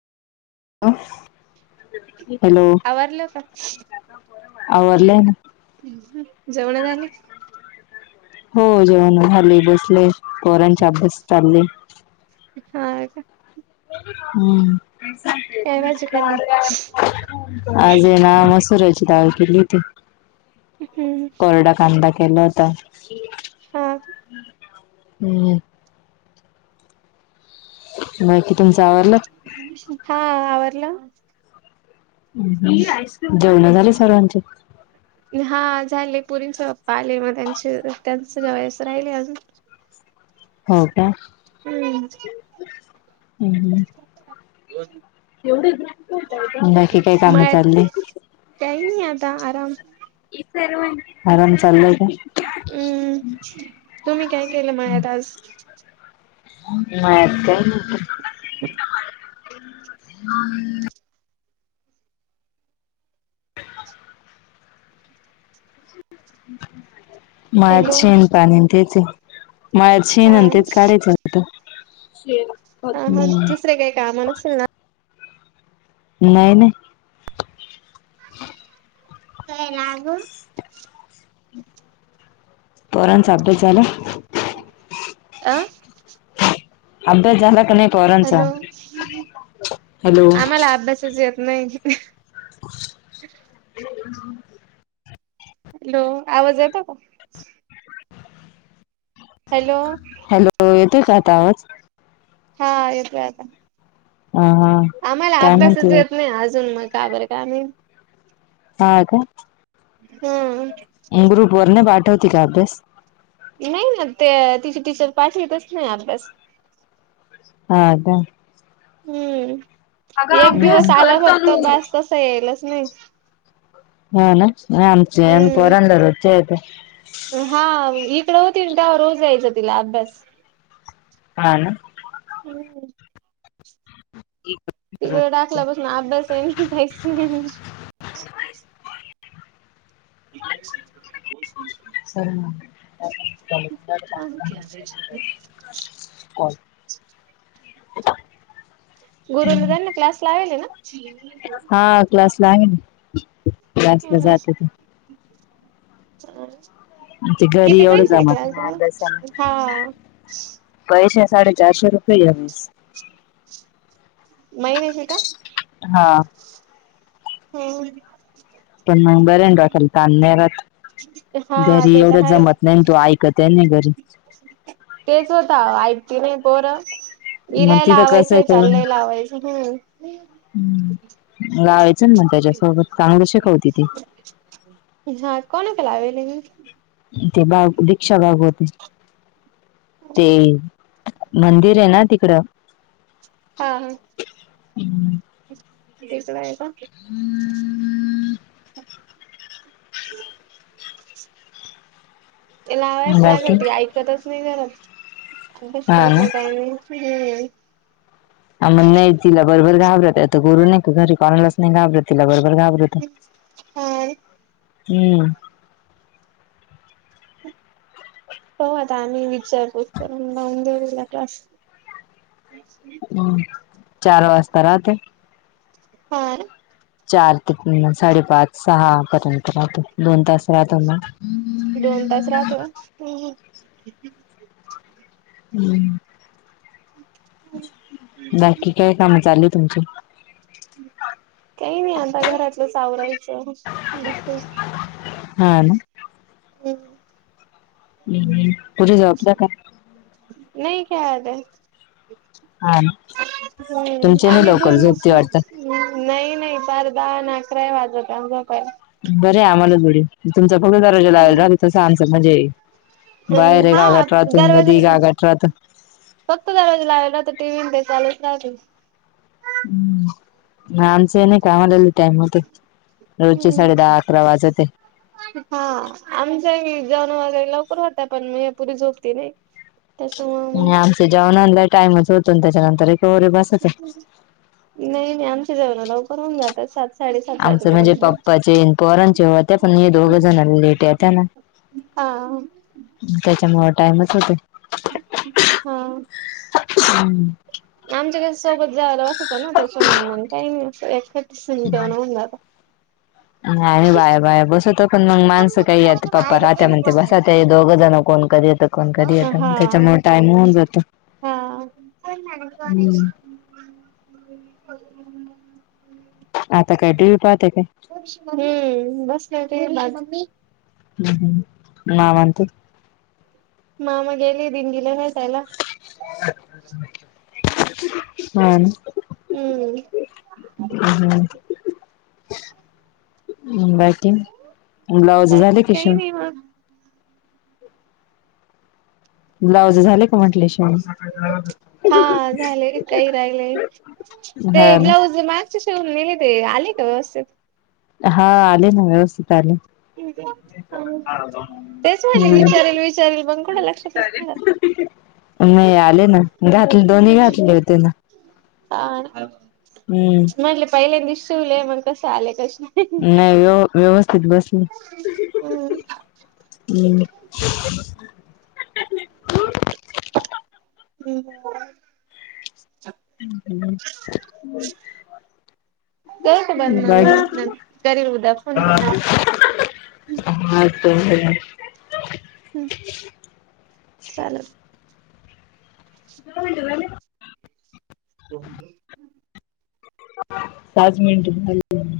[inaudible] आवरल का आवरले ना जेवण झाली? हो जेवण झाली बसले पोरांचे अभ्यास चालले हा का हम्म काय भाजी खाल्ली? आज येणार सरोची दाल केली होती कोरडा कांदा केला होता हा हम्म बाकी तुमच आवरलं हा आवरल जेवण झाले सर्वांचे हा झाले पोरींचे पप्पा आले मग त्यांचे त्यांच जेवणेस राहिले अजून हो का हम्म हम्म हम्म [inaudible] बाकी काही काम मळ्यात चालले काही, नाही आता आराम ही सर्वांनी हम्म तुम्ही काय केलं मायात आज नाहीयेत काय मग त हा म हॅलो माझं पण पाणी तेच आये हा शेण तेच काढायचं होत हा मग दुसरे काय काम नसतील ना नाही नाही. काय लाग? पोरांचा आभ्यास झाला? आ? अभ्यास झाला का नाय? हॅलो हॅलो आम्हाला अभ्यासच येत नाही. [inaudible] हॅलो आवाज येतो का? हॅलो हॅलो येतोय का आता आवाज? हा येतोय आता. हा हा आम्हाला काय अभ्यासच म्हणते येत नाही अजून म का बरं माहित? हा का? हम्म. ग्रुपवर नाय पाठवती का अभ्यास? नाही ना ते तिची टीचर पाठवीतच नाही अभ्यास. हा का? हम्म एक दिवस आला फक्त बस तसा यायलाच नाही. ह ना म आमच्या हम्म. पोरांना रोच्या येतय. हा इकड होती त्यावा रोज द्यायचं तिला अभ्यास. हा ना हम्म पुढेच ईक तिकडे टाकल्या पासून अभ्यास हि काहीच नाही. [inaudible] सर ना कॉल गुरू न त्यांना क्लास लावेले ना हा क्लास लावेन किती वेळाच, चालाच ते घरी किती एवढं पैसे हे जमत नाही क्लासला अभ्यासाला हा. पैसे साडे चारशे रुपये यावेळेस. महिन्याचे का? हा. होय. पण मग बर डोक्याला तान नाय रात हा घरी ते एवढं तर आहेच. जमत नाही तो ऐकत नाही घरी. तेच होत ऐकती नाही पोरं मग इलाई तिथं कसं लावाचं चाल करून लय लावायचं हम्म लावायचं मण त्याज्यासोबत चांगलं शिकवती ती. हा कोणकड लावालय हि ते बाग दीक्षा बाग होते ते मंदिर आहे ना तिकडं हा ह तसंच आहे का? हम्ममम ते लावायच बाकी लागेल ती ऐकतच नाही घरात अभ्यास हा करत ना नाही काय नाही हम्म. आन म नाही तिला बरोबर घाब्रतात आता गुरू नाही का घरी कोणालाच नाही घाबरत तिला बरोबर घाबरतो हम्म हा हम्म हो आता आम्ही विचारपूत करून लाऊन देऊ हिला क्लास. हम्म चार वाजता राहते. हा. चार तिथनं साडेपाच सहा पर्यंत राहतं दोन तास राहतो ना. दोन तास राहते हम्म. हम्म बाकी काय कामं चाली तुमचं? काही नाही आता घरातलचं सावरायचं. हा ना. हम्म. हम्म. पुरी जॉबला का [inaudible] नाही क्यादर हा तुमचे नाही आम्ही लवकर झोपती वाटतं. [unintelligible] बरे आम्हाला जरी तुमचा [unintelligible] दरवाजा लायल राहल तसं आमचं म्हणजे बाहेर अं आहे हा गा गटरात दरवाजा मधी गा गटरात फक्त दरवाजा लावायला राहतं टीव्ही ते चालूच राहिते. हम्म. आमचे नाही कामाला लई टाइम होते रोजचे साडे हम्म दहा अकरा वाजते. हा आमचा वी जेवण वगैरे लवकर होते पण म यापरी झोपते नाही. [unintelligible] से जेवण आणला टाइम होतो त्याच्यानंतर एक वरे बसत हाय. नाही नाही आमच्या जेवणं लवकर होऊन जातात सात साडेसात आमचं म्हणजे वाजेपर्यंत. पप्पाचे पोरांचे होत्या पण दोघं जण लेट येत्या ना. हां. त्याच्यामुळे टाइमच होते. हा. हम्म. आमच्या सोबत जायला असतं ना त्याच्यामुळं मंग काही नाही असं एकटी सिमटावून होऊन जाता. आणि बाय बाय बसवतो पण मग माणसं काही येतं पप्पा राहत्या म्हणते बसा ते दोघं जण कोण कर येतं कोण कधी हा येता हा त्याच्यामुळे टाइम होऊन जातो हम्म. [inaudible] आता काय टीव्ही पाहते काय? हम्म बसले होते. हम्म हम्म माम आणते. मामा गेले दिंडीला नाय पहायला? हा ना. हम्म. हम्म बाकी. ब्लाउज बाकी झाले कि काही शिवून नाही मग ब्लाउज झाले का म्हंटले शिवुस हा झाले काही राहिले ते हा ना ब्लाऊज मग चे सिवून नेले ते आले का व्यवस्थित? हा आले ना व्यवस्थित आले. तेच म्हणले हम्म विचारल विचारल मग कुडं लक्षातच नाय राहत. नाही आले ना, घातले दोन्ही घातले होते ना. [unintelligible] हम्म. म्हटले पहिल्यांदी शिवलय मंग कसं आलेय कशी? नाही व्यव-व्यवस्थित बसले. हम्म हम्म. [unintelligible] [inaudible] करू का बंद मग, बाकी नंन करील उद्या फोन परत. हा‌ चल घरात. हम्म, चाललं. इथं कोणी ठेऊ राहीले का? ठेऊ मग? पाच मिनिटं झा